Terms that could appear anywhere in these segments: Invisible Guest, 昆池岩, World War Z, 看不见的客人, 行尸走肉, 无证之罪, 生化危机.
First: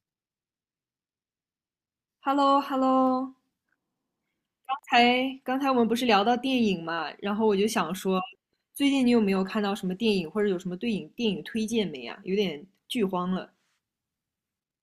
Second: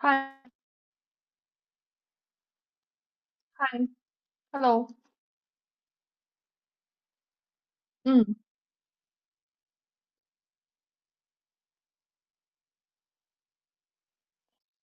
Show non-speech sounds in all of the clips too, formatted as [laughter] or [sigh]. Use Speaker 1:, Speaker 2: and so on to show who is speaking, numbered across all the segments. Speaker 1: 嗨
Speaker 2: Hello hello。
Speaker 1: 嗨
Speaker 2: 刚
Speaker 1: ，hello，
Speaker 2: 才刚才我们不是聊到电影嘛，然后我就想说，
Speaker 1: 嗯，
Speaker 2: 最近你有没有看到什么电影，或者有什么对影电影推荐没啊？有点剧荒了。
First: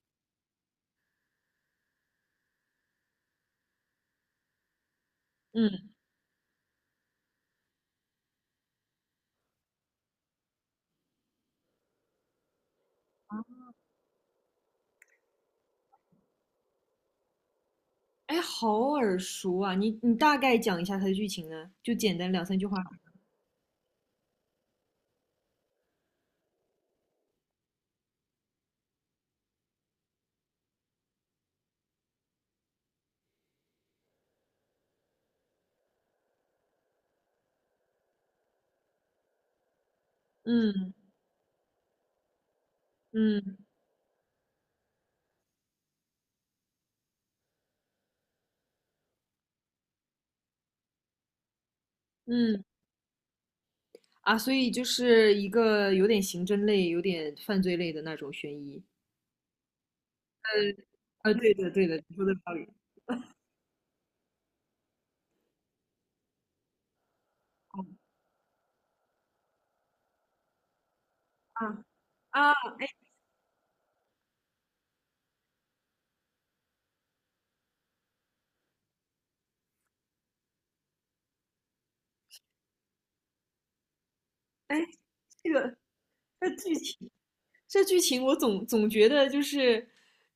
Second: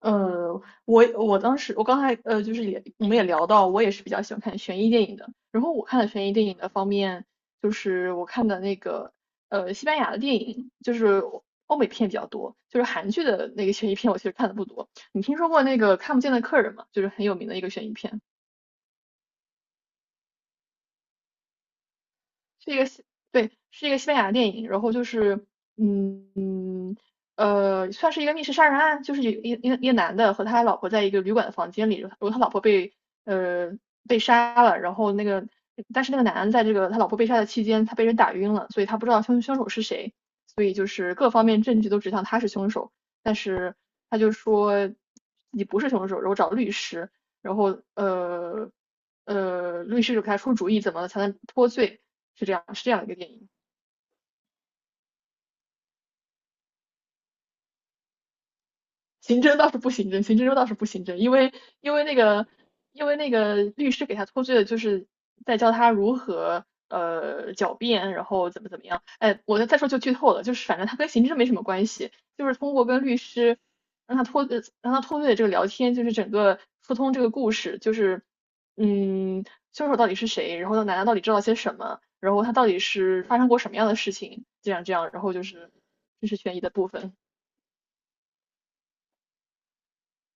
Speaker 1: 呃，我我当时我刚才呃就是也我们也聊到，我也是比较喜欢看悬疑电影的。然后我
Speaker 2: 嗯。
Speaker 1: 看的悬疑电影的方面，就是我看的那个西班牙的电影，就是欧美片比较多，就是韩剧的那个悬疑片我其实看的不多。你听说过那个看不见的客人吗？就是很有名的一个悬疑片，
Speaker 2: 哎，好耳熟啊！你大概讲一下它的剧情呢？就简单两三句
Speaker 1: 是
Speaker 2: 话。
Speaker 1: 一个西对，是一个西班牙电影。然后就是嗯。算是一个密室杀人案，就是有一个男的和他老婆在一个旅馆的房间里，然后他老婆被呃被杀了，然后那个但是那个男的在这个他老婆被杀的期间，他被人打晕了，所以他不知道凶手是谁，所以就
Speaker 2: 嗯，
Speaker 1: 是各方面证据都指向他是凶手，但
Speaker 2: 嗯，
Speaker 1: 是他就说自己不是凶手，然后找律师，然后律师就给他出主意怎么才能脱罪，
Speaker 2: 嗯。
Speaker 1: 是这样一个电影。
Speaker 2: 啊，所以就是一个有点刑侦类、有点犯罪类的那种悬疑。
Speaker 1: 刑侦倒是不刑侦，因
Speaker 2: 对
Speaker 1: 为
Speaker 2: 的对
Speaker 1: 因
Speaker 2: 的，
Speaker 1: 为
Speaker 2: 你
Speaker 1: 那
Speaker 2: 说的有
Speaker 1: 个
Speaker 2: 道理。
Speaker 1: 因为那个律师给他脱罪的，就是在教他如何狡
Speaker 2: 哦，
Speaker 1: 辩，然后怎么怎么样。哎，我再说就剧透了，就是反正他跟刑侦没什么
Speaker 2: 啊，
Speaker 1: 关系，就
Speaker 2: 啊，
Speaker 1: 是通过
Speaker 2: 哎，
Speaker 1: 跟律师让他脱罪的这个聊天，就是整个疏通这个故事，就是嗯凶手到底是谁，然后奶奶到底知道些什么，然后他到底是发生过什么样的事情，这
Speaker 2: 哎，
Speaker 1: 样这样，然后就
Speaker 2: 这
Speaker 1: 是
Speaker 2: 个，
Speaker 1: 这是
Speaker 2: 这
Speaker 1: 悬疑的
Speaker 2: 剧
Speaker 1: 部
Speaker 2: 情。
Speaker 1: 分，
Speaker 2: 这剧情我总觉得就是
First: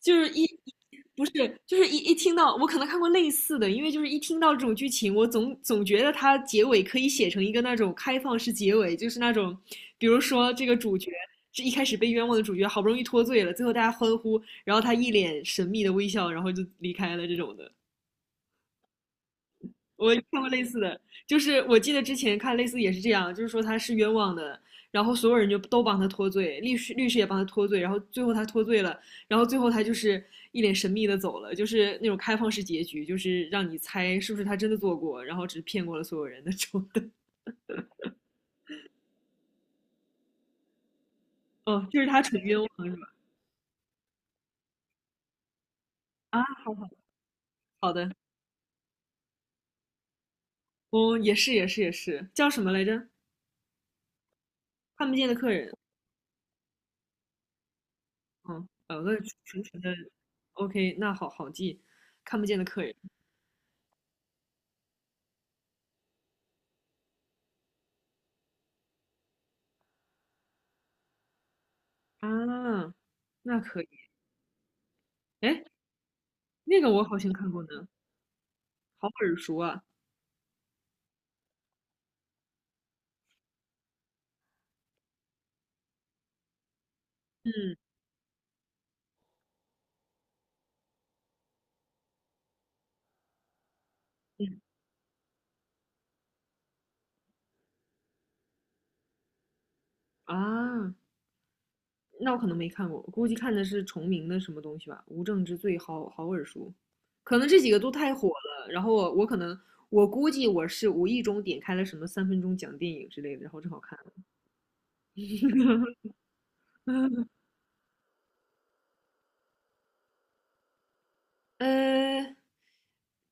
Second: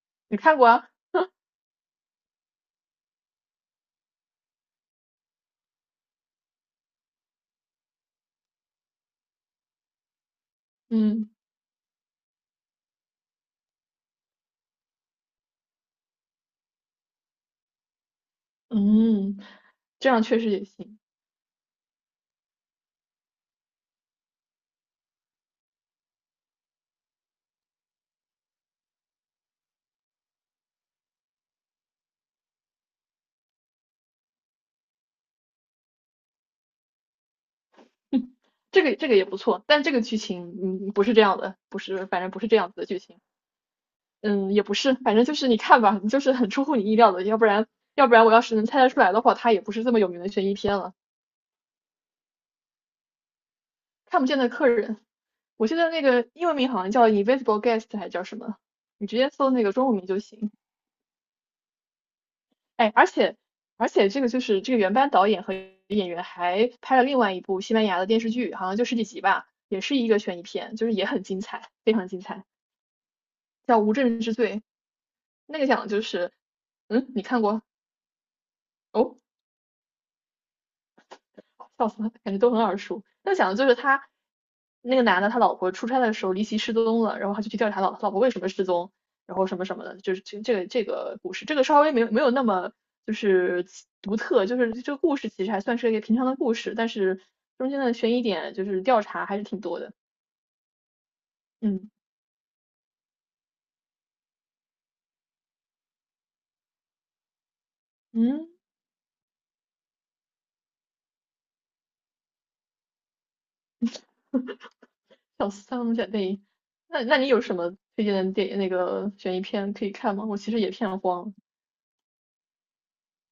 Speaker 2: 就是
Speaker 1: 你
Speaker 2: 一
Speaker 1: 看过啊？
Speaker 2: 不是就是一听到我可能看过类似的，因为就是一听到这种剧情，我总觉得它结尾可以写成一个那种开放式结尾，就是那种比如说这个主角。
Speaker 1: 嗯。
Speaker 2: 这一开始被冤枉的主角好不容易脱罪了，最后大家欢呼，然后他一脸神秘的微笑，然后就离开了这种的。
Speaker 1: 嗯，这
Speaker 2: 我
Speaker 1: 样确
Speaker 2: 看过
Speaker 1: 实
Speaker 2: 类
Speaker 1: 也
Speaker 2: 似的，
Speaker 1: 行，
Speaker 2: 就是我记得之前看类似也是这样，就是说他是冤枉的，然后所有人就都帮他脱罪，律师也帮他脱罪，然后最后他脱罪了，然后最后他就是一脸神秘的走了，就是那种开放式结局，就是让你猜是不是他真的做过，然后只是骗过了所有人那种的。
Speaker 1: 这个也不错，但这个剧情嗯不是这样的，不
Speaker 2: 哦，就是
Speaker 1: 是，
Speaker 2: 他
Speaker 1: 反正不
Speaker 2: 纯
Speaker 1: 是这
Speaker 2: 冤枉
Speaker 1: 样子的
Speaker 2: 是
Speaker 1: 剧
Speaker 2: 吧？
Speaker 1: 情，嗯，也不是，反正就是你看吧，就是
Speaker 2: 啊，
Speaker 1: 很出
Speaker 2: 好，
Speaker 1: 乎你
Speaker 2: 好，
Speaker 1: 意料的，
Speaker 2: 好
Speaker 1: 要
Speaker 2: 的。
Speaker 1: 不然我要是能猜得出来的话，它也不是这么有名的悬疑片了。
Speaker 2: 哦，也是也是也是，叫什么来着？
Speaker 1: 看不见的客人，
Speaker 2: 看不见的客
Speaker 1: 我
Speaker 2: 人。
Speaker 1: 记得那个英文名好像叫《Invisible Guest》还叫什么，
Speaker 2: 嗯。
Speaker 1: 你
Speaker 2: 那
Speaker 1: 直接搜
Speaker 2: 纯
Speaker 1: 那个
Speaker 2: 纯
Speaker 1: 中
Speaker 2: 的
Speaker 1: 文名就行。
Speaker 2: ，OK，那好好记，看不见的客
Speaker 1: 哎，
Speaker 2: 人。
Speaker 1: 而且这个就是这个原班导演和演员还拍了另外一部西班牙的电视剧，好像就十几集吧，也是一个悬疑片，就是也很精彩，非常精彩，
Speaker 2: 啊，那
Speaker 1: 叫
Speaker 2: 可以。
Speaker 1: 《无证之罪》。那
Speaker 2: 哎，
Speaker 1: 个讲的就是，
Speaker 2: 那个我
Speaker 1: 嗯，
Speaker 2: 好
Speaker 1: 你
Speaker 2: 像
Speaker 1: 看
Speaker 2: 看过
Speaker 1: 过？
Speaker 2: 呢，好
Speaker 1: 哦，
Speaker 2: 耳熟啊。
Speaker 1: 笑死了，感觉都很耳熟。那讲的就是那个男的，他老婆出差的时候离奇失踪了，然后他就去调
Speaker 2: 嗯，
Speaker 1: 查老婆为什么失踪，然后什么什么的，就是这个故事，这个稍微没有那么就是独特，就
Speaker 2: 嗯。
Speaker 1: 是这个故事其实还算是一个平常的故事，但是中间的悬疑点就是调查还是挺多的。
Speaker 2: 啊，
Speaker 1: 嗯
Speaker 2: 那我可能没看过，我估计看的是重名的什么东西吧，《无证之罪》好好耳熟。可能这几个都太火
Speaker 1: 嗯，
Speaker 2: 了，然后我可能我估计我是无意中点开了什么3分钟讲电影之类的，然后正好看了。
Speaker 1: 笑死，三龙姐
Speaker 2: [laughs]
Speaker 1: 妹，那你有什么推荐的电那个悬疑片可以看吗？我其实也片荒
Speaker 2: 呃，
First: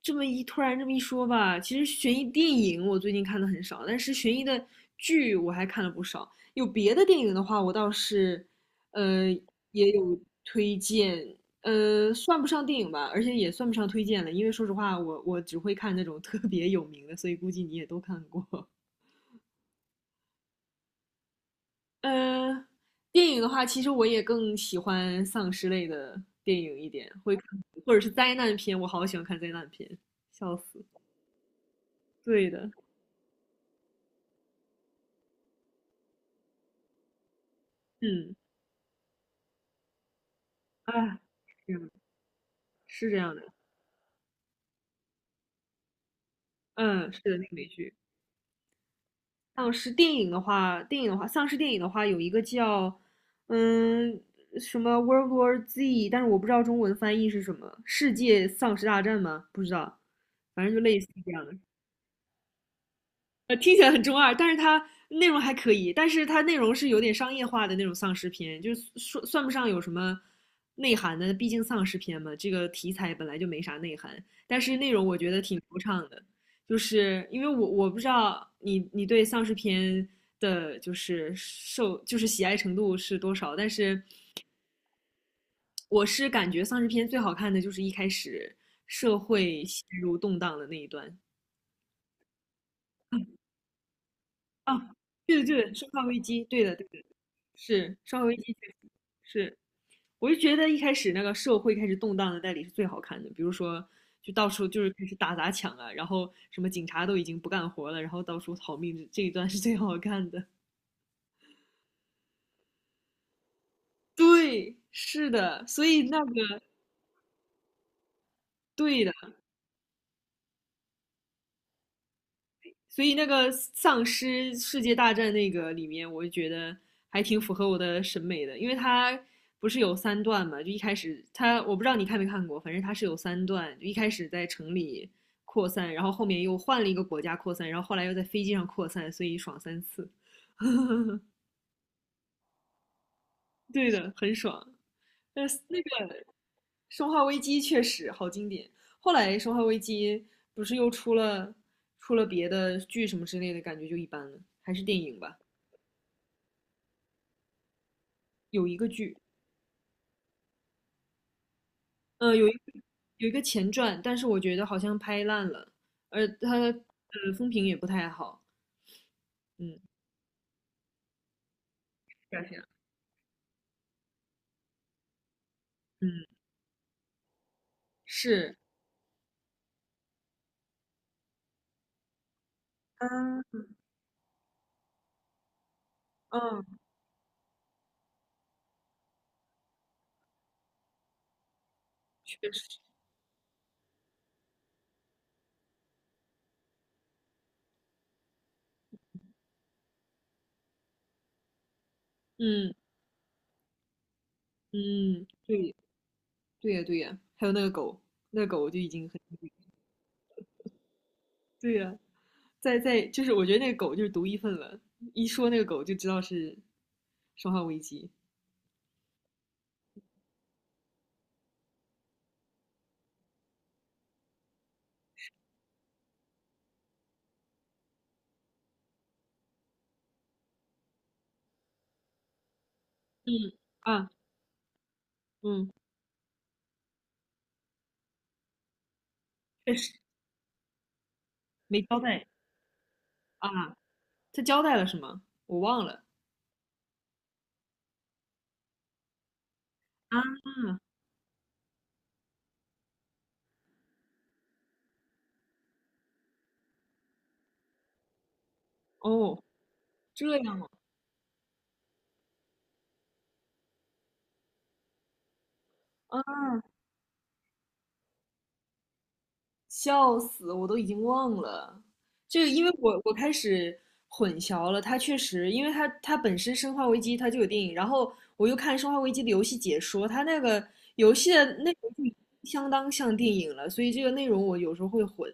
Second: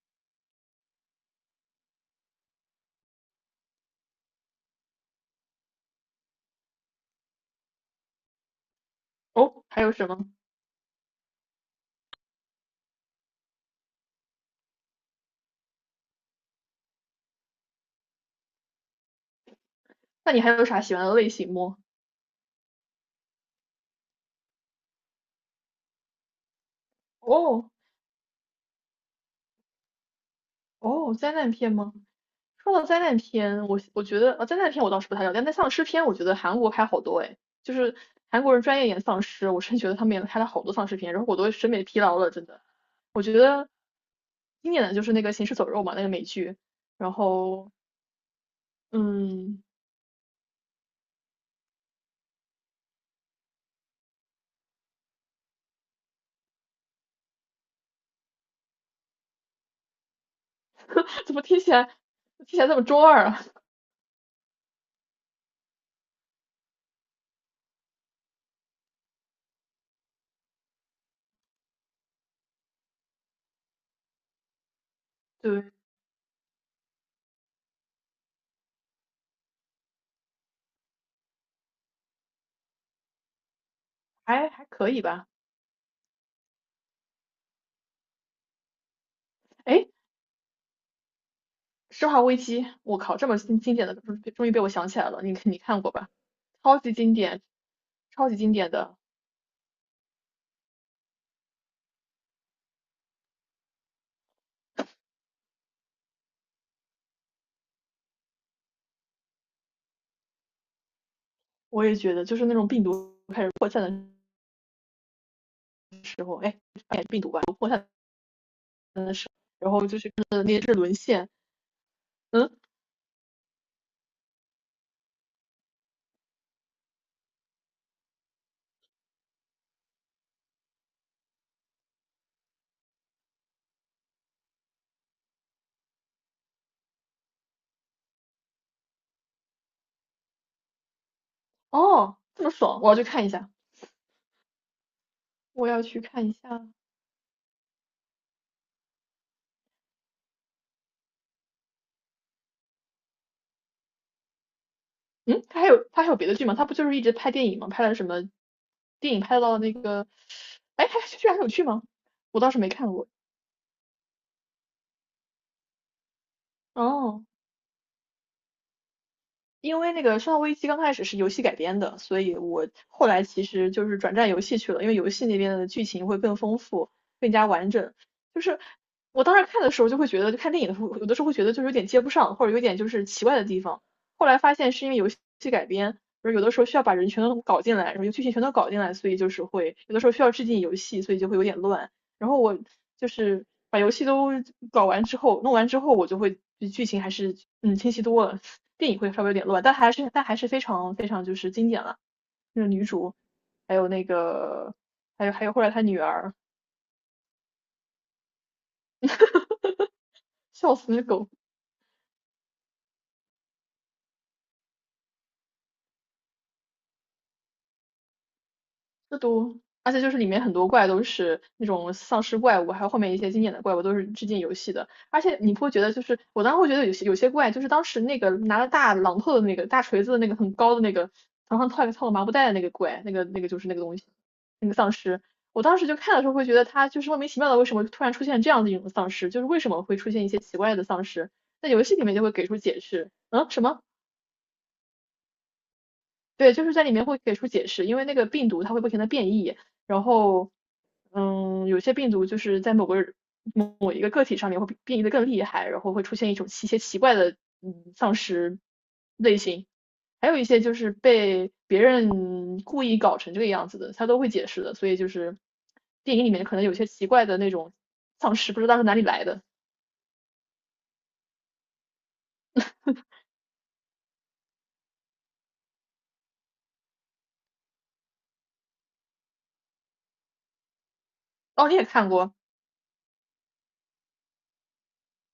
Speaker 2: 这么一突然这么一说吧，其实悬疑电影我最近看的很少，但是悬疑的剧我还看了不少。有别的电影的话，我倒是，呃，
Speaker 1: 哦，还
Speaker 2: 也
Speaker 1: 有什
Speaker 2: 有
Speaker 1: 么？
Speaker 2: 推荐。算不上电影吧，而且也算不上推荐了，因为说实话，我只会看那种特别有名的，所以估计你也都看过。
Speaker 1: 那你还有啥喜欢的类型吗？
Speaker 2: 呃，电影的话，其实我也更喜欢丧尸类的电影一点，会看，
Speaker 1: 哦，
Speaker 2: 或者是灾难片，我好喜欢看灾难片，笑死。
Speaker 1: 哦，灾难片吗？
Speaker 2: 对的。
Speaker 1: 说到灾难片，我觉得，灾难片我倒是不太了解，但丧尸片我觉得韩国拍好多诶，就是
Speaker 2: 嗯。
Speaker 1: 韩国人专业演丧尸，我真觉得他们也拍了好多丧尸片，
Speaker 2: 啊，
Speaker 1: 然后我都审
Speaker 2: 这样
Speaker 1: 美
Speaker 2: 的，
Speaker 1: 疲劳了，真的。
Speaker 2: 是这
Speaker 1: 我觉
Speaker 2: 样的。
Speaker 1: 得经典的就是那个《行尸走肉》嘛，那个美剧，
Speaker 2: 嗯，
Speaker 1: 然
Speaker 2: 是的，那个美
Speaker 1: 后
Speaker 2: 剧。
Speaker 1: 嗯，
Speaker 2: 丧尸电影的话，有一个叫嗯什么 World War Z，但是我不知道中文翻译是什么，世界丧尸大战吗？不知道，反正就类似于
Speaker 1: [laughs]
Speaker 2: 这
Speaker 1: 怎么
Speaker 2: 样的。
Speaker 1: 听起来这么中二啊？
Speaker 2: 听起来很中二，但是它内容还可以，但是它内容是有点商业化的那种丧尸片，就是说算不上有什么内涵的，毕竟丧尸片嘛，这个题材本来就没啥内涵，但是内容我觉得
Speaker 1: [laughs]
Speaker 2: 挺
Speaker 1: 对，
Speaker 2: 流畅的，就是因为我不知道你对丧尸片的就是受就是喜爱程度是多少，但是
Speaker 1: 还还可以吧。
Speaker 2: 我是感觉丧尸片最好看的就是一开始社会陷
Speaker 1: 哎，
Speaker 2: 入动荡的那一段。
Speaker 1: 《生化危机》，我靠，这么经典的，终于被我想
Speaker 2: 啊，
Speaker 1: 起来了，你
Speaker 2: 对的
Speaker 1: 你
Speaker 2: 对的，
Speaker 1: 看
Speaker 2: 生
Speaker 1: 过
Speaker 2: 化
Speaker 1: 吧？
Speaker 2: 危机，对的
Speaker 1: 超
Speaker 2: 对
Speaker 1: 级
Speaker 2: 的。
Speaker 1: 经典，
Speaker 2: 是，稍
Speaker 1: 超
Speaker 2: 微
Speaker 1: 级
Speaker 2: 一
Speaker 1: 经
Speaker 2: 些，
Speaker 1: 典的。
Speaker 2: 是。我就觉得一开始那个社会开始动荡的代理是最好看的，比如说就到处就是开始打砸抢啊，然后什么警察都已经不干活了，然后到处逃命，这一段是最好看的。
Speaker 1: 我也觉得，就是那种病毒开始扩散
Speaker 2: 对，是的，所以
Speaker 1: 的时
Speaker 2: 那
Speaker 1: 候，哎，
Speaker 2: 个
Speaker 1: 病毒吧，扩散
Speaker 2: 对的。
Speaker 1: 的时候，然后就是看那些是沦陷，嗯，
Speaker 2: 所以那个丧尸世界大战那个里面，我就觉得还挺符合我的审美的，因为它不是有三段嘛，就一开始它我不知道你看没看过，反正它是有三段，就一开始在城里扩散，然后后面又换了一个国家扩散，然后后来又在飞机上扩散，所以爽3次。
Speaker 1: 哦，这么爽，我要去看一下，
Speaker 2: 对的，很爽。但是
Speaker 1: 我
Speaker 2: 那
Speaker 1: 要去
Speaker 2: 个
Speaker 1: 看一下。
Speaker 2: 《生化危机》确实好经典。后来《生化危机》不是又出了别的剧什么之类的，感觉就一般了，还是电影吧。
Speaker 1: 嗯，他还有别的剧吗？他不就是一直拍电影吗？拍了什么
Speaker 2: 有一个
Speaker 1: 电
Speaker 2: 剧
Speaker 1: 影？拍到那个，哎，他居然还有剧吗？
Speaker 2: 呃，
Speaker 1: 我
Speaker 2: 有
Speaker 1: 倒
Speaker 2: 一个
Speaker 1: 是没看过。
Speaker 2: 有一个前传，但是我觉得好像拍烂了，而它
Speaker 1: 哦，
Speaker 2: 风评也不太好。嗯，
Speaker 1: 因为那个《生化危机》刚开始是游戏改编的，所以
Speaker 2: 表现。
Speaker 1: 我后来其实就是转战游戏去了，因为游戏那边的剧情会
Speaker 2: 嗯。
Speaker 1: 更丰富、更加完整。就
Speaker 2: 是。
Speaker 1: 是我当时看的时候就会觉得，就看电影的时候，有的时候会觉得就是有点接不上，或者有点就是奇怪的地
Speaker 2: 嗯，
Speaker 1: 方。后来发现是因为游戏改编，就是有的时
Speaker 2: 嗯。
Speaker 1: 候需要把人全都搞进来，然后剧情全都搞进来，所以就是会有的时候需要致敬游戏，所以就会有点乱。然后
Speaker 2: 确
Speaker 1: 我
Speaker 2: 实。
Speaker 1: 就是把游戏都搞完之后，弄完之后，我就会比剧情还是嗯清晰多了，电影会稍微有点乱，但还是非常就是经典了，就是
Speaker 2: 嗯，
Speaker 1: 女主，还有那个
Speaker 2: 嗯。
Speaker 1: 还有后来
Speaker 2: 对，
Speaker 1: 她女儿，
Speaker 2: 对呀对呀，还有那个狗，那个狗就已经很。
Speaker 1: 笑死狗，
Speaker 2: 对呀，在就是我觉得那个狗就是独一份了，一说那个狗就知道是《生化危机》。
Speaker 1: 这都，而且就是里面很多怪都是那种丧尸怪物，还有后面一些经典的怪物都是致敬游戏的。而且你不会觉得，就是我当时会觉得有些怪，就是当时那个拿着大榔头的那个大锤子的那个很高的那个头上套个麻布袋的那个怪，那个
Speaker 2: 嗯。
Speaker 1: 那个就是那个东西，
Speaker 2: 啊。
Speaker 1: 那个丧尸。我
Speaker 2: 嗯。
Speaker 1: 当时就看的时候会觉得他就是莫名其妙的，为什么突然出现这样的一种丧尸？就是为什
Speaker 2: 确
Speaker 1: 么
Speaker 2: 实
Speaker 1: 会出现一些奇怪的丧尸？在
Speaker 2: 没
Speaker 1: 游戏
Speaker 2: 交
Speaker 1: 里面就
Speaker 2: 代
Speaker 1: 会给出解释。嗯，什
Speaker 2: 啊，
Speaker 1: 么？
Speaker 2: 他交代了是吗？我忘了。
Speaker 1: 对，就是在里面会给出解释，因为那个病毒它会不停的变异，然
Speaker 2: 啊。
Speaker 1: 后，嗯，有些病毒就是在某一个个体上面会变异的更厉害，然后会出现一种奇怪的嗯丧尸类
Speaker 2: 哦，
Speaker 1: 型，还有
Speaker 2: 这
Speaker 1: 一
Speaker 2: 样
Speaker 1: 些
Speaker 2: 啊。
Speaker 1: 就是被别人故意搞成这个样子的，他都会解释的，所以就是电影里面可能有些奇怪的那种丧尸，不知道是哪里来的。
Speaker 2: 笑死，我都已经忘了。这个，因为我开始混淆了，它确实，因为它本身《生化危机》它就有电影，然后我又看《生化危机》的游戏解说，它那个游戏的
Speaker 1: 哦，
Speaker 2: 内
Speaker 1: 你也
Speaker 2: 容就已
Speaker 1: 看
Speaker 2: 经
Speaker 1: 过，
Speaker 2: 相当像电影了，所以这个内容我有时候会混。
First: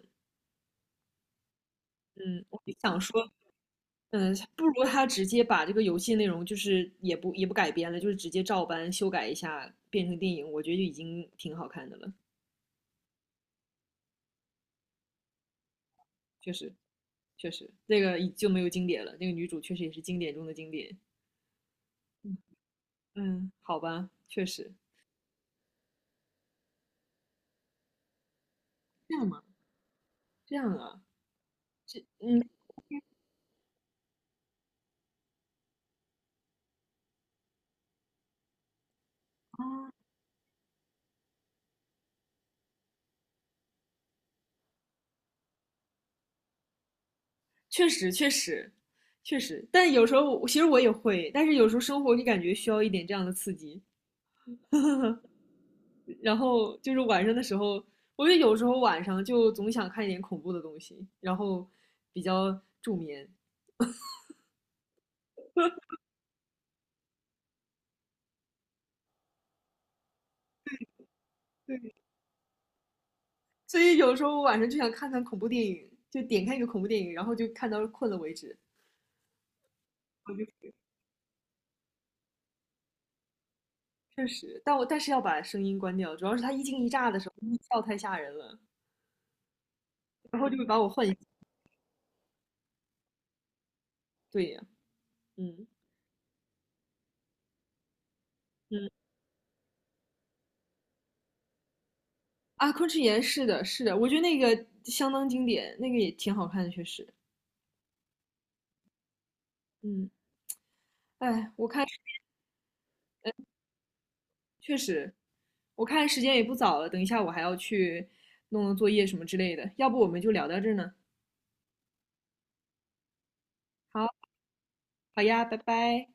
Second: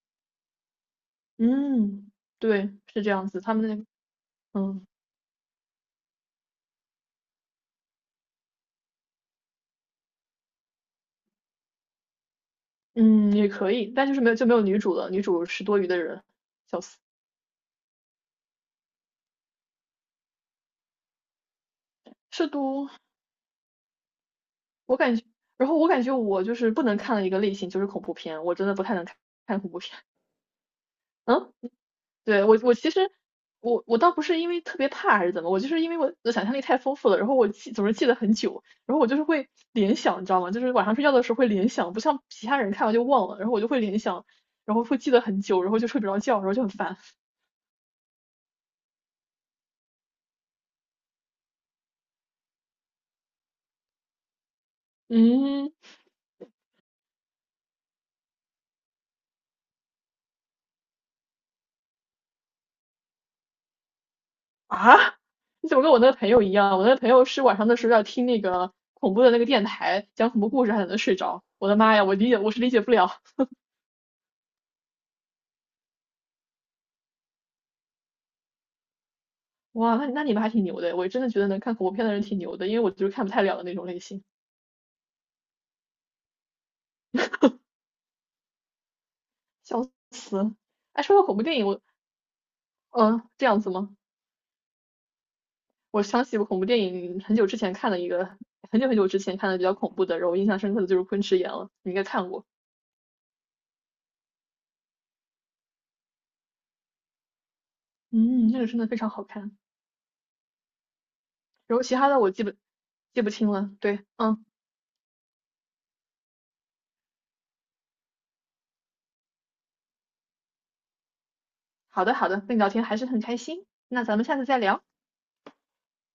Speaker 1: 嗯，
Speaker 2: 嗯，我
Speaker 1: 对，
Speaker 2: 就想
Speaker 1: 是这样
Speaker 2: 说，
Speaker 1: 子，他们那，个
Speaker 2: 嗯，不如
Speaker 1: 嗯。
Speaker 2: 他直接把这个游戏内容就是也不改编了，就是直接照搬修改一下变成电影，我觉得就已经挺好看的了。
Speaker 1: 嗯，也可以，但就是没有就没有女主了，女主是多余的人，
Speaker 2: 确实，
Speaker 1: 笑死。
Speaker 2: 确实，那个已就没有经典了，那个女主确实也是经典中的经典。
Speaker 1: 是都，
Speaker 2: 嗯，好吧，确实。
Speaker 1: 我感觉，然后我感觉我就是不能看的一个类型就是恐怖片，我真的不太能
Speaker 2: 这
Speaker 1: 看
Speaker 2: 样吗？
Speaker 1: 看恐怖片。
Speaker 2: 这样啊。
Speaker 1: 嗯，
Speaker 2: 嗯，
Speaker 1: 对，我我其实我倒不是因为特别怕还是怎么，我就是因为我的想象力太丰富了，然后总是记得很久，然后我就是会联想，你知道吗？就是晚上睡觉的时候会联想，不像其他人看完就忘了，然后我就会联想，然后会记得很久，然后就睡不着觉，然后就很烦。
Speaker 2: 确实确实确实，但有时候我其实也会，但是有时候生活就感觉需要一点这样的刺激，
Speaker 1: [laughs] 嗯。
Speaker 2: 然后就是晚上的时候，我觉得有时候晚上就总想看一点恐怖的东西，然后比较助眠，
Speaker 1: 啊，[laughs] 你怎么跟我那个朋友一样？我那个朋友是晚上的时候要听那个恐怖的那个电台讲恐怖故事，还能睡着。我的妈呀，我是理解不了。
Speaker 2: 所以有时候晚上就想看看恐怖电影，就点开一个恐怖电影，然后就看到困了为止。
Speaker 1: 哇，那那
Speaker 2: 我
Speaker 1: 你们
Speaker 2: 就
Speaker 1: 还挺牛的，我真的觉得能看恐怖片的人挺牛的，因为我就是看不太了的那种类型，
Speaker 2: 确实，但但是要把声音关掉，主要是它一惊一乍的时候音效太吓人了，
Speaker 1: 笑死。
Speaker 2: 然后就会把我
Speaker 1: 哎，
Speaker 2: 唤醒。
Speaker 1: 说到恐怖电影，我嗯、这样子吗？
Speaker 2: 对呀。嗯，
Speaker 1: 我想起我恐怖电影很久之前看的一个，很久
Speaker 2: 嗯。
Speaker 1: 很久之前看的比较恐怖的，然后我印象深刻的就是《昆池岩》了，你应该看过。
Speaker 2: 啊，昆池岩是的，是的，我觉得那个相当经典，那个也挺好看的，确实。
Speaker 1: 嗯，那个真的非常好看。
Speaker 2: 嗯。哎，
Speaker 1: 然后其他的我记不清了。对，嗯。
Speaker 2: 确实，我看时间也不早了，等一下我还要去弄弄作业什么之类的，要不我们就聊到这儿呢。
Speaker 1: 好的，好的，跟你聊天还是很开心，那
Speaker 2: 好。
Speaker 1: 咱们下次再聊，
Speaker 2: 好呀，拜拜。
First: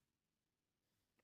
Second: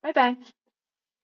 Speaker 1: 拜拜。